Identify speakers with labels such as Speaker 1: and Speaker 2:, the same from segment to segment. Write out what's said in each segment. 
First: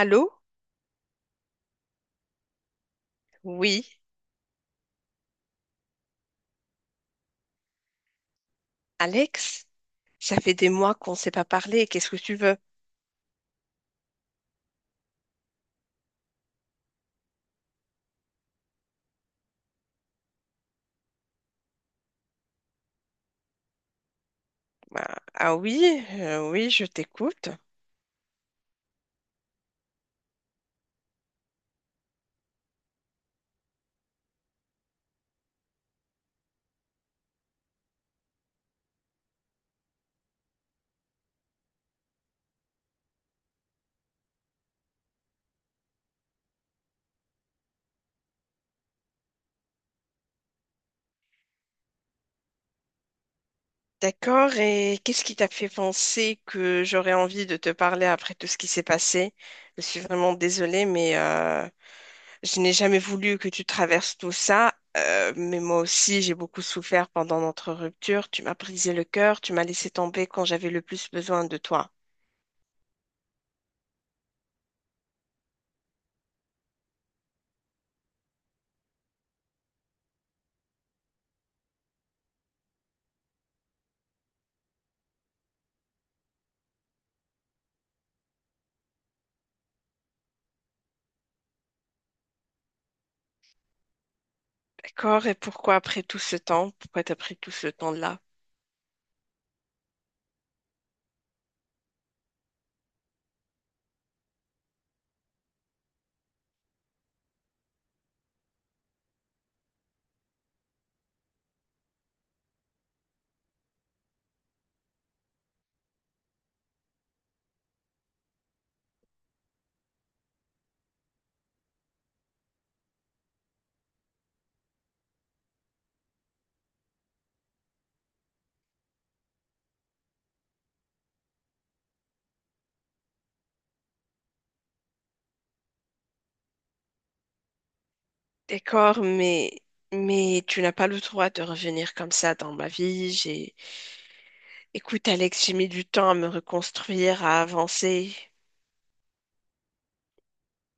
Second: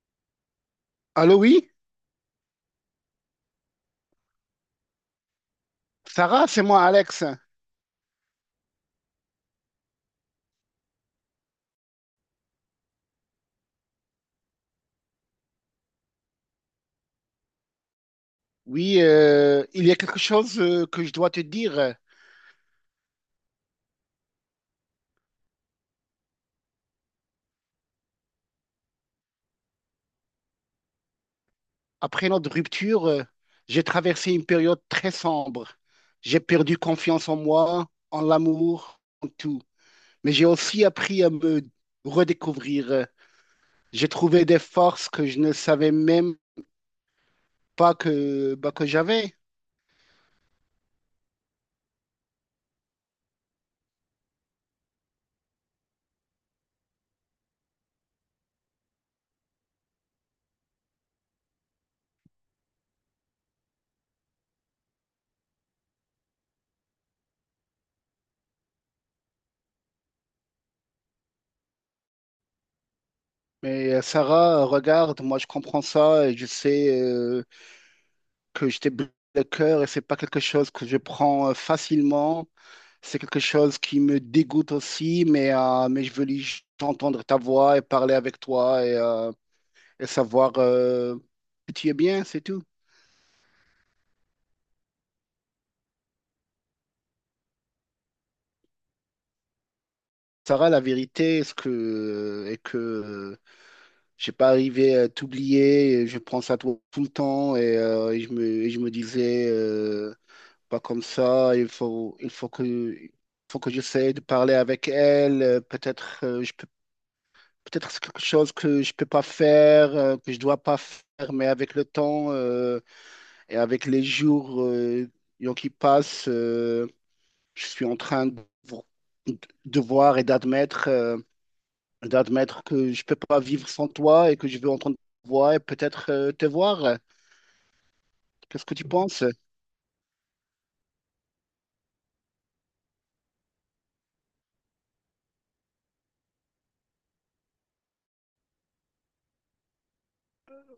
Speaker 1: Allô?
Speaker 2: Allô, oui,
Speaker 1: Oui,
Speaker 2: Sarah, c'est moi, Alex.
Speaker 1: Alex, ça fait des mois qu'on ne s'est pas parlé. Qu'est-ce que tu veux?
Speaker 2: Oui, il y a quelque chose que je dois te dire.
Speaker 1: Bah, ah oui, oui, je t'écoute.
Speaker 2: Après notre rupture, j'ai traversé une période très sombre. J'ai perdu confiance en moi, en l'amour, en tout. Mais j'ai aussi appris à me redécouvrir. J'ai trouvé des forces que je ne savais même pas que, bah, que j'avais.
Speaker 1: D'accord, et qu'est-ce qui t'a fait penser que j'aurais envie de te parler après tout ce qui s'est passé? Je suis vraiment désolée, mais je n'ai jamais voulu que tu traverses tout ça. Mais moi aussi, j'ai beaucoup souffert pendant notre rupture. Tu m'as brisé le cœur, tu m'as laissé tomber quand j'avais le plus besoin de toi.
Speaker 2: Mais Sarah, regarde, moi je comprends ça et je sais que je t'ai brisé le cœur et c'est pas quelque chose que je prends facilement. C'est quelque chose qui me dégoûte aussi, mais je veux juste entendre ta voix et parler avec toi et savoir que tu es bien, c'est tout.
Speaker 1: D'accord, et pourquoi après tout ce temps? Pourquoi t'as pris tout ce temps-là?
Speaker 2: Sarah, la vérité est que j'ai pas arrivé à t'oublier, et je pense à toi tout le temps et et je me disais, pas comme ça, il faut que j'essaie de parler avec elle, peut-être je peux. Peut-être c'est quelque chose que je peux pas faire, que je dois pas faire, mais avec le temps et avec les jours qui passent, je suis en train de, de voir et d'admettre d'admettre que je peux pas vivre sans toi et que je veux entendre ta voix et peut-être te voir. Qu'est-ce que tu
Speaker 1: D'accord,
Speaker 2: penses?
Speaker 1: mais tu n'as pas le droit de revenir comme ça dans ma vie. Écoute Alex, j'ai mis du temps à me reconstruire, à avancer.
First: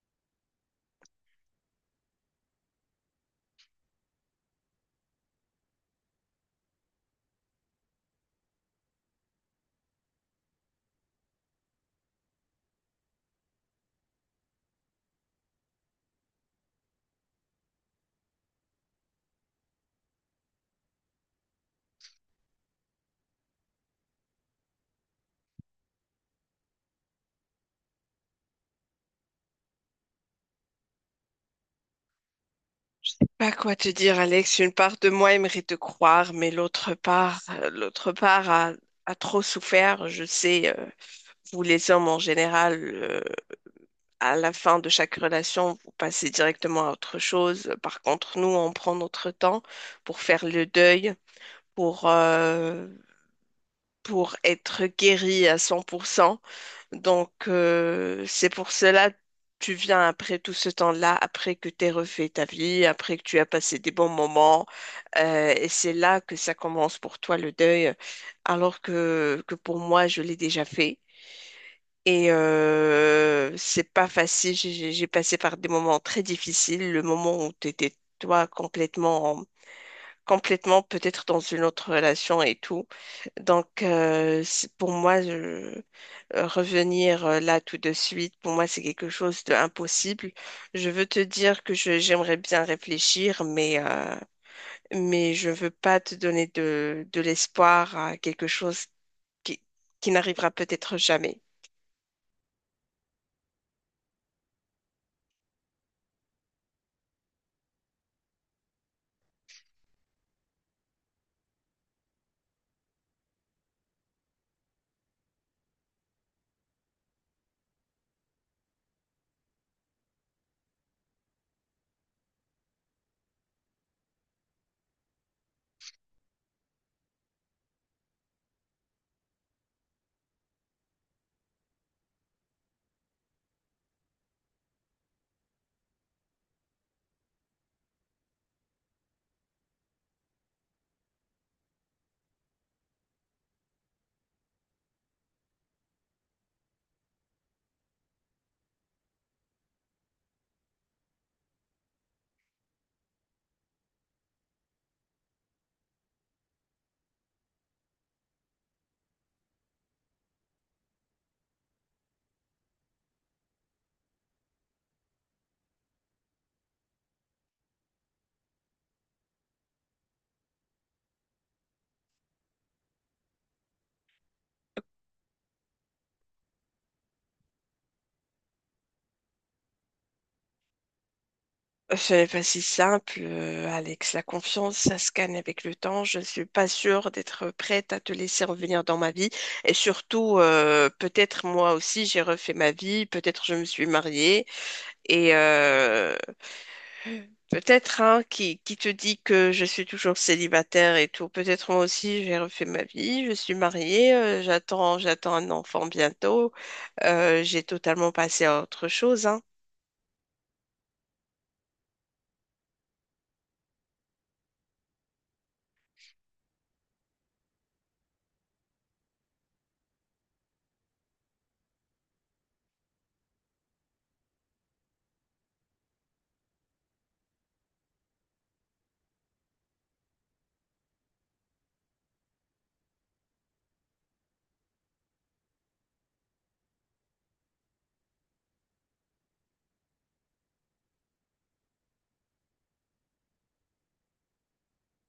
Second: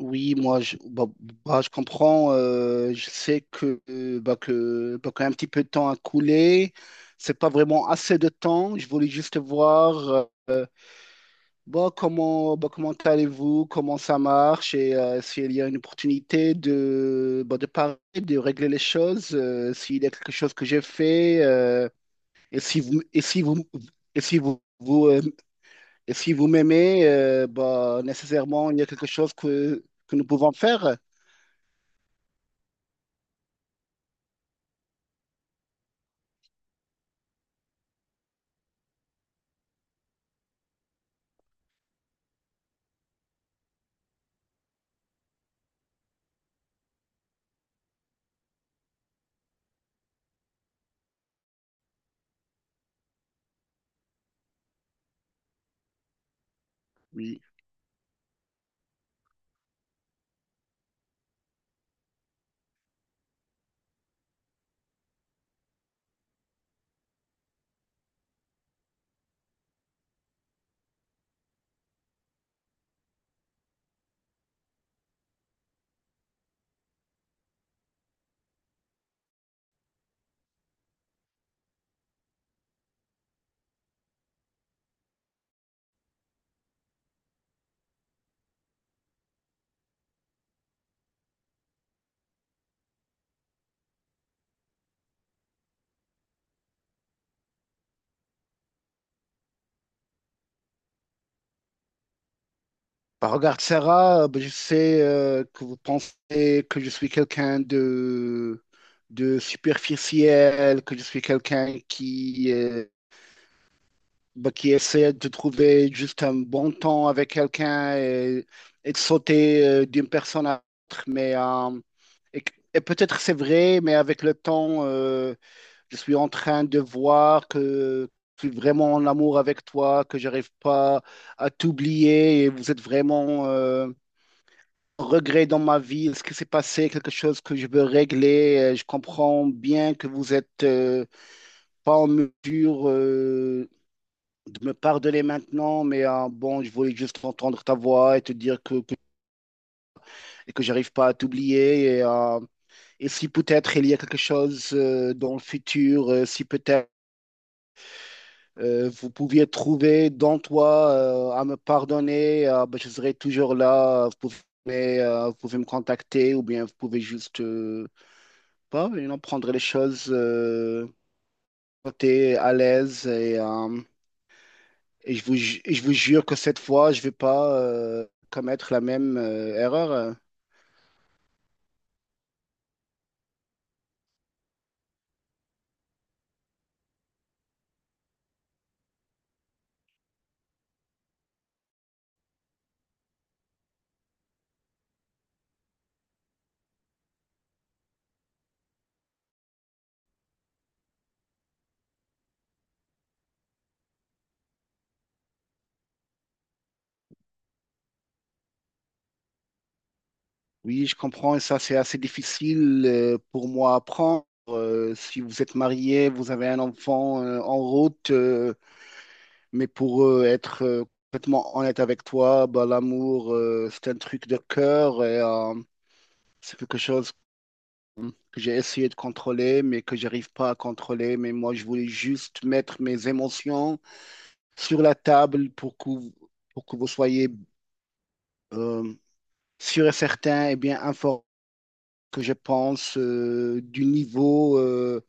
Speaker 2: Oui, moi, je, bah, bah, je comprends. Je sais que, bah, qu'un petit peu de temps a coulé. C'est pas vraiment assez de temps. Je voulais juste voir bah, comment allez-vous, comment ça marche et s'il y a une opportunité de, bah, de parler, de régler les choses, s'il y a quelque chose que j'ai fait et si vous, et si vous, et si vous, vous, et si vous m'aimez, bah, nécessairement, il y a quelque chose que nous pouvons faire.
Speaker 1: Pas quoi te dire, Alex. Une part de moi aimerait te croire, mais l'autre part, a trop souffert. Je sais, vous les hommes en général. À la fin de chaque relation, vous passez directement à autre chose. Par contre, nous, on prend notre temps pour faire le deuil, pour, euh, pour être guéri à 100%. Donc,
Speaker 2: Oui.
Speaker 1: c'est pour cela tu viens après tout ce temps-là, après que tu aies refait ta vie, après que tu as passé des bons moments. Et c'est là que ça commence pour toi le deuil, alors que pour moi, je l'ai déjà fait. Et c'est pas facile. J'ai passé par des moments très difficiles. Le moment où tu étais, toi, complètement, complètement peut-être dans une autre relation et tout. Donc, pour moi, revenir là tout de suite, pour moi, c'est quelque chose d'impossible. Je veux te dire que j'aimerais bien réfléchir, mais je veux pas te donner de l'espoir à quelque chose qui, qui n'arrivera peut-être jamais.
Speaker 2: Bah, regarde, Sarah, bah, je sais que vous pensez que je suis quelqu'un de superficiel, que je suis quelqu'un qui, bah, qui essaie de trouver juste un bon temps avec quelqu'un et de sauter d'une personne à l'autre. Mais, et peut-être c'est vrai, mais avec le temps, je suis en train de voir que je suis vraiment en amour avec toi, que j'arrive pas à t'oublier et vous êtes vraiment... regrets dans ma vie? Est-ce que c'est passé quelque chose que je veux régler? Je comprends bien que vous êtes pas en mesure de me pardonner maintenant, mais bon, je voulais juste entendre ta voix et te dire que, et que j'arrive pas à t'oublier. Et si peut-être il y a quelque chose dans le futur, si peut-être vous pouviez trouver dans toi à me pardonner, ben, je serai toujours là. Vous pouvez me contacter ou bien vous pouvez juste... pas, et on prendrait les choses côté à l'aise et, et je vous jure que cette fois, je vais pas commettre la même erreur.
Speaker 1: C'est pas si simple, Alex. La confiance, ça se gagne avec le temps. Je ne suis pas sûre d'être prête à te laisser revenir dans ma vie. Et surtout, peut-être moi aussi, j'ai refait ma vie. Peut-être je me suis mariée. Et peut-être, hein, qui te dit que je suis toujours célibataire et tout. Peut-être moi aussi, j'ai refait ma vie. Je suis mariée. J'attends un enfant bientôt. J'ai totalement passé à autre chose, hein.
Speaker 2: Oui, je comprends et ça, c'est assez difficile pour moi à apprendre. Si vous êtes marié, vous avez un enfant en route, mais pour eux, être complètement honnête avec toi, bah, l'amour, c'est un truc de cœur et c'est quelque chose que j'ai essayé de contrôler, mais que j'arrive pas à contrôler. Mais moi, je voulais juste mettre mes émotions sur la table pour que vous soyez euh, sûr et certain et bien informé que je pense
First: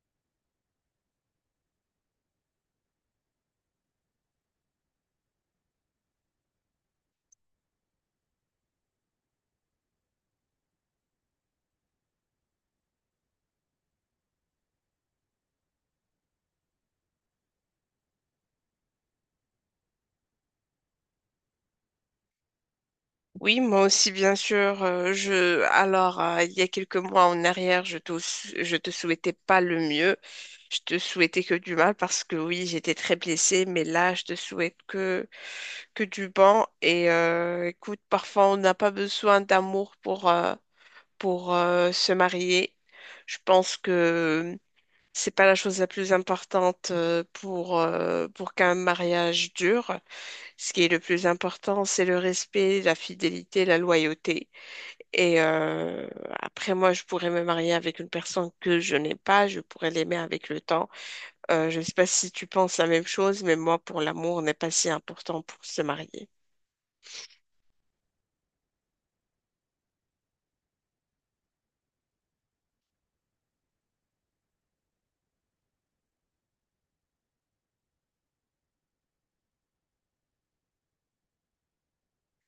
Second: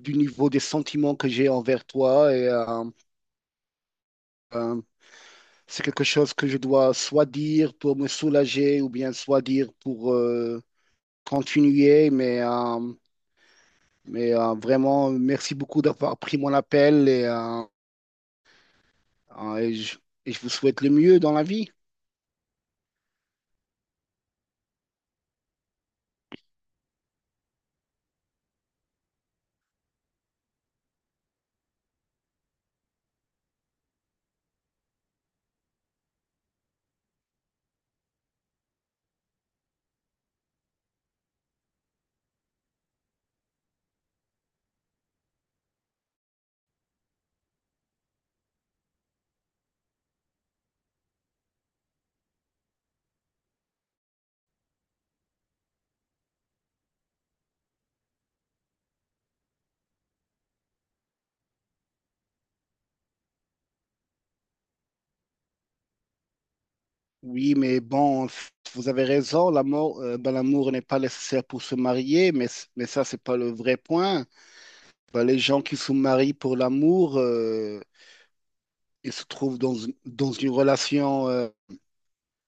Speaker 2: du niveau des sentiments que j'ai envers toi. Et euh, c'est quelque chose que je dois soit dire pour me soulager ou bien soit dire pour continuer. Mais, vraiment, merci beaucoup d'avoir pris mon appel et Ah, et je, et je vous souhaite le mieux dans la vie.
Speaker 1: Oui, moi aussi, bien sûr. Alors, il y a quelques mois en arrière, je te souhaitais pas le mieux. Je te souhaitais que du mal parce que oui, j'étais très blessée, mais là, je te souhaite que du bon. Et écoute, parfois, on n'a pas besoin d'amour pour se marier. Je pense que c'est pas la chose la plus importante pour qu'un mariage dure. Ce qui est le plus important, c'est le respect, la fidélité, la loyauté. Et après, moi, je pourrais me marier avec une personne que je n'ai pas, je pourrais l'aimer avec le temps. Je ne sais pas si tu penses la même chose, mais moi, pour l'amour, n'est pas si important pour se marier.
Speaker 2: Oui, mais bon, vous avez raison, l'amour, ben, l'amour n'est pas nécessaire pour se marier, mais, mais ça, c'est pas le vrai point. Ben, les gens qui se marient pour l'amour, ils se trouvent dans, dans une relation,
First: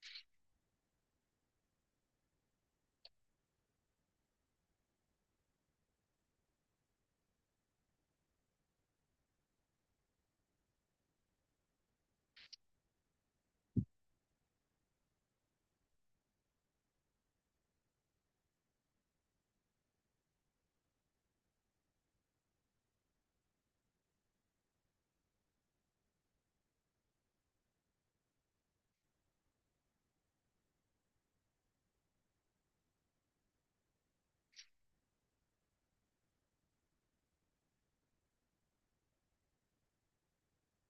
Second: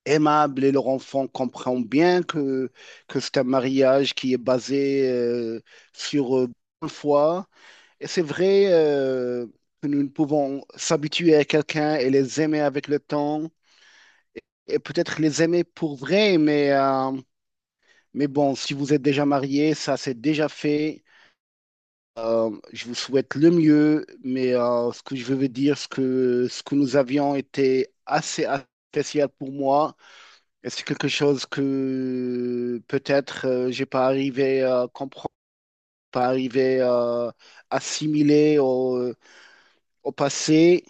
Speaker 2: aimable et leur enfant comprend bien que c'est un mariage qui est basé, sur bonne foi. Et c'est vrai, que nous ne pouvons s'habituer à quelqu'un et les aimer avec le temps, et peut-être les aimer pour vrai, mais bon, si vous êtes déjà marié, ça c'est déjà fait. Je vous souhaite le mieux, mais ce que je veux vous dire, ce que nous avions était assez spécial pour moi. Et c'est quelque chose que peut-être j'ai pas arrivé à comprendre, pas arrivé à assimiler au passé,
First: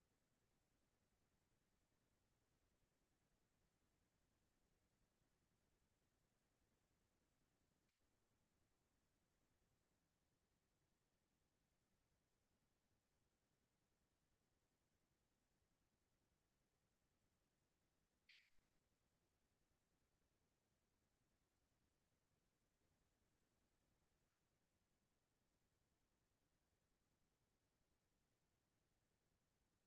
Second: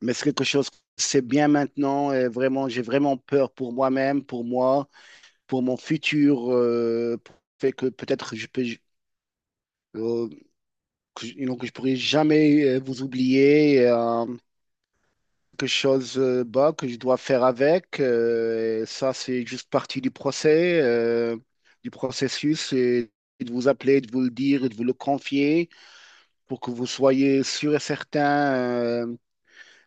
Speaker 2: mais c'est quelque chose que c'est bien maintenant et vraiment, j'ai vraiment peur pour moi-même, pour moi, pour mon futur, fait que peut-être je peux, euh, que, je donc, je pourrais jamais vous oublier. Euh, quelque chose bah, que je dois faire avec. Euh, et ça, c'est juste partie du procès, du processus, et de vous appeler, de vous le dire, et de vous le confier pour que vous soyez sûr et certain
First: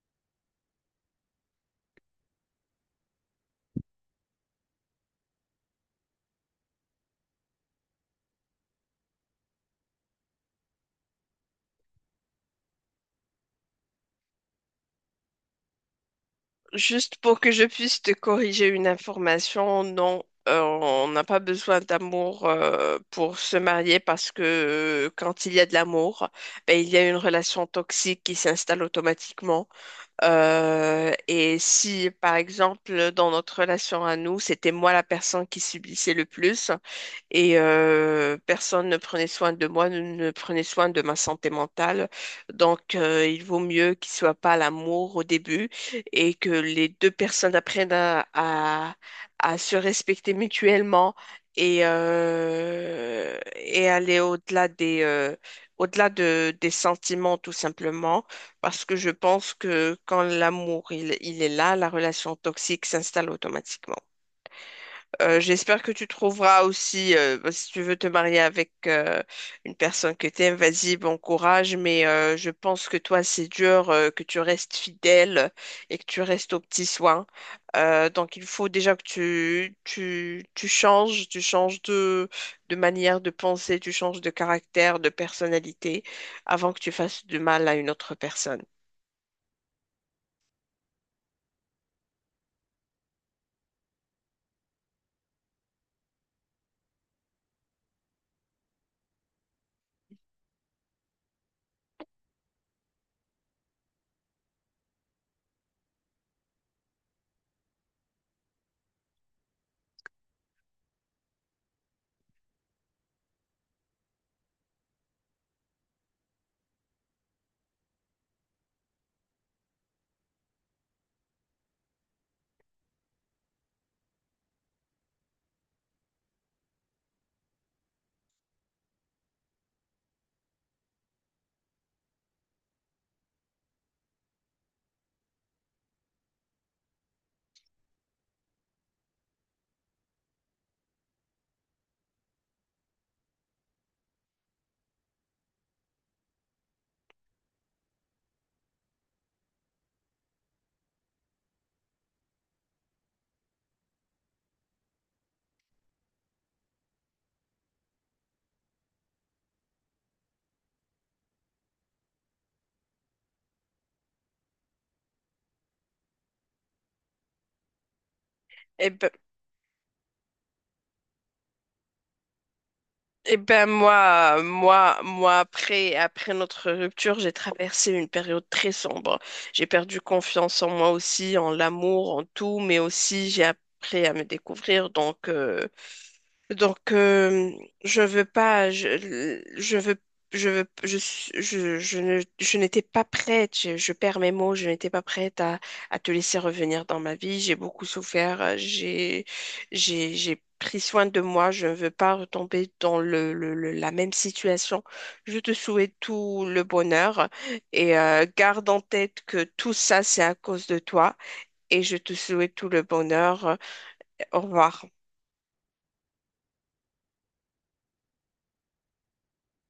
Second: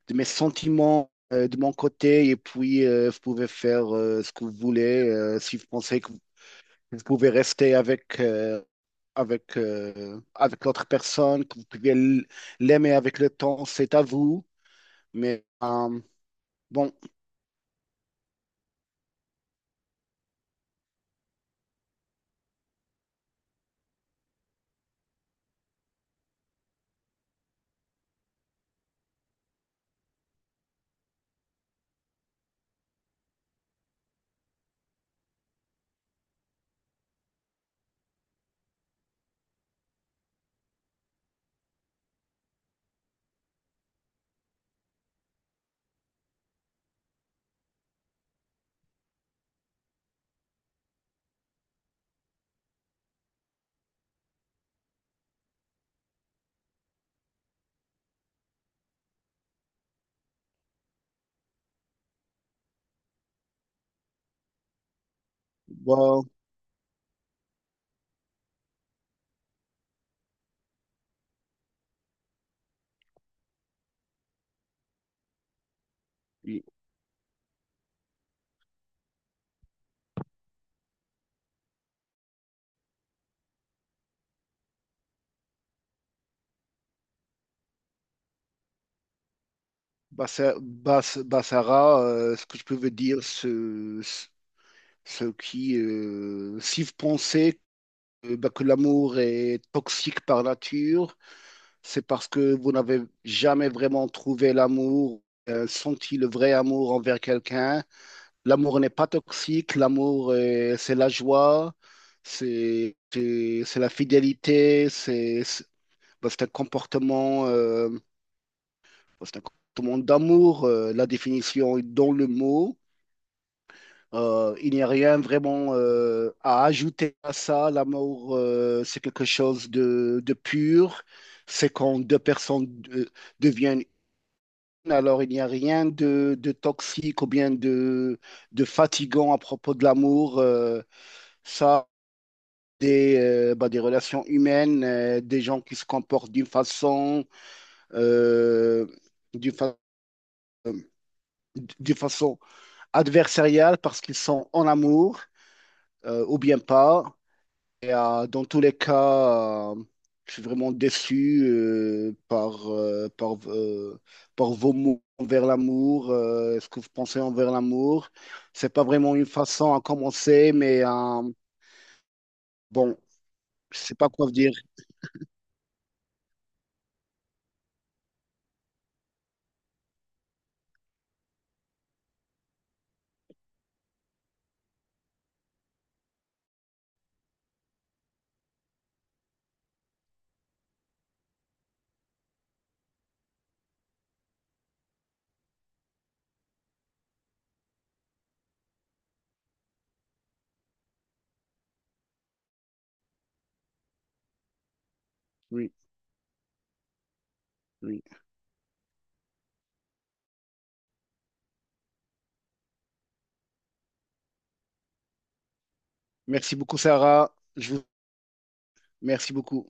Speaker 2: de mes sentiments de mon côté. Et puis, vous pouvez faire ce que vous voulez si vous pensez que vous pouvez rester avec, avec l'autre personne, que vous pouvez l'aimer avec le temps, c'est à vous. Mais bon,
Speaker 1: Juste pour que je puisse te corriger une information, non, on n'a pas besoin d'amour pour se marier parce que quand il y a de l'amour, ben, il y a une relation toxique qui s'installe automatiquement. Et si, par exemple, dans notre relation à nous, c'était moi la personne qui subissait le plus, et personne ne prenait soin de moi, ne prenait soin de ma santé mentale. Donc, il vaut mieux qu'il soit pas à l'amour au début et que les deux personnes apprennent à se respecter mutuellement et aller au-delà au-delà de, des sentiments, tout simplement, parce que je pense que quand l'amour, il est là, la relation toxique s'installe automatiquement. J'espère que tu
Speaker 2: bah,
Speaker 1: trouveras aussi, bah, si tu veux te marier avec une personne que tu aimes, vas-y, bon courage, mais je pense que toi, c'est dur que tu restes fidèle et que tu restes aux
Speaker 2: oui.
Speaker 1: petits soins. Donc, il faut déjà que tu changes de manière de penser, tu changes de caractère, de personnalité, avant que tu fasses du mal à une autre personne.
Speaker 2: Sarah, ce que je peux vous dire, si vous pensez bah, que l'amour est toxique par nature, c'est parce que vous n'avez jamais vraiment trouvé l'amour, senti le vrai amour envers quelqu'un. L'amour n'est pas toxique, l'amour, c'est la joie, c'est la fidélité, c'est un comportement, c'est un comportement d'amour, la définition est dans le mot. Il n'y a rien vraiment à ajouter à ça. L'amour, c'est quelque chose de pur. C'est quand deux personnes deviennent une, alors il n'y a rien de, de toxique ou bien de fatigant à propos de l'amour. Ça, des, bah, des relations humaines, des gens qui se comportent d'une façon, euh, d'une fa- d'une façon adversariale parce qu'ils sont en amour, ou bien pas. Et, dans tous les cas, je suis vraiment déçu par vos mots envers l'amour, ce que vous pensez envers l'amour. C'est pas
Speaker 1: Eh ben,
Speaker 2: vraiment une façon à commencer, mais bon,
Speaker 1: eh ben
Speaker 2: je sais pas quoi vous dire.
Speaker 1: moi, après, après notre rupture, j'ai traversé une période très sombre. J'ai perdu confiance en moi aussi, en l'amour, en tout, mais aussi j'ai appris à me découvrir. Donc, je veux pas, je, je veux, je veux, je, je ne, je n'étais pas prête, je perds mes mots, je n'étais pas prête à te laisser revenir dans ma vie. J'ai beaucoup souffert, j'ai pris soin de moi, je ne veux pas retomber dans la même situation. Je te
Speaker 2: Oui,
Speaker 1: souhaite tout le bonheur et
Speaker 2: oui.
Speaker 1: garde en tête que tout ça, c'est à cause de toi et je te souhaite tout le bonheur. Au revoir.
Speaker 2: Merci beaucoup, Sarah. Je vous... Merci beaucoup.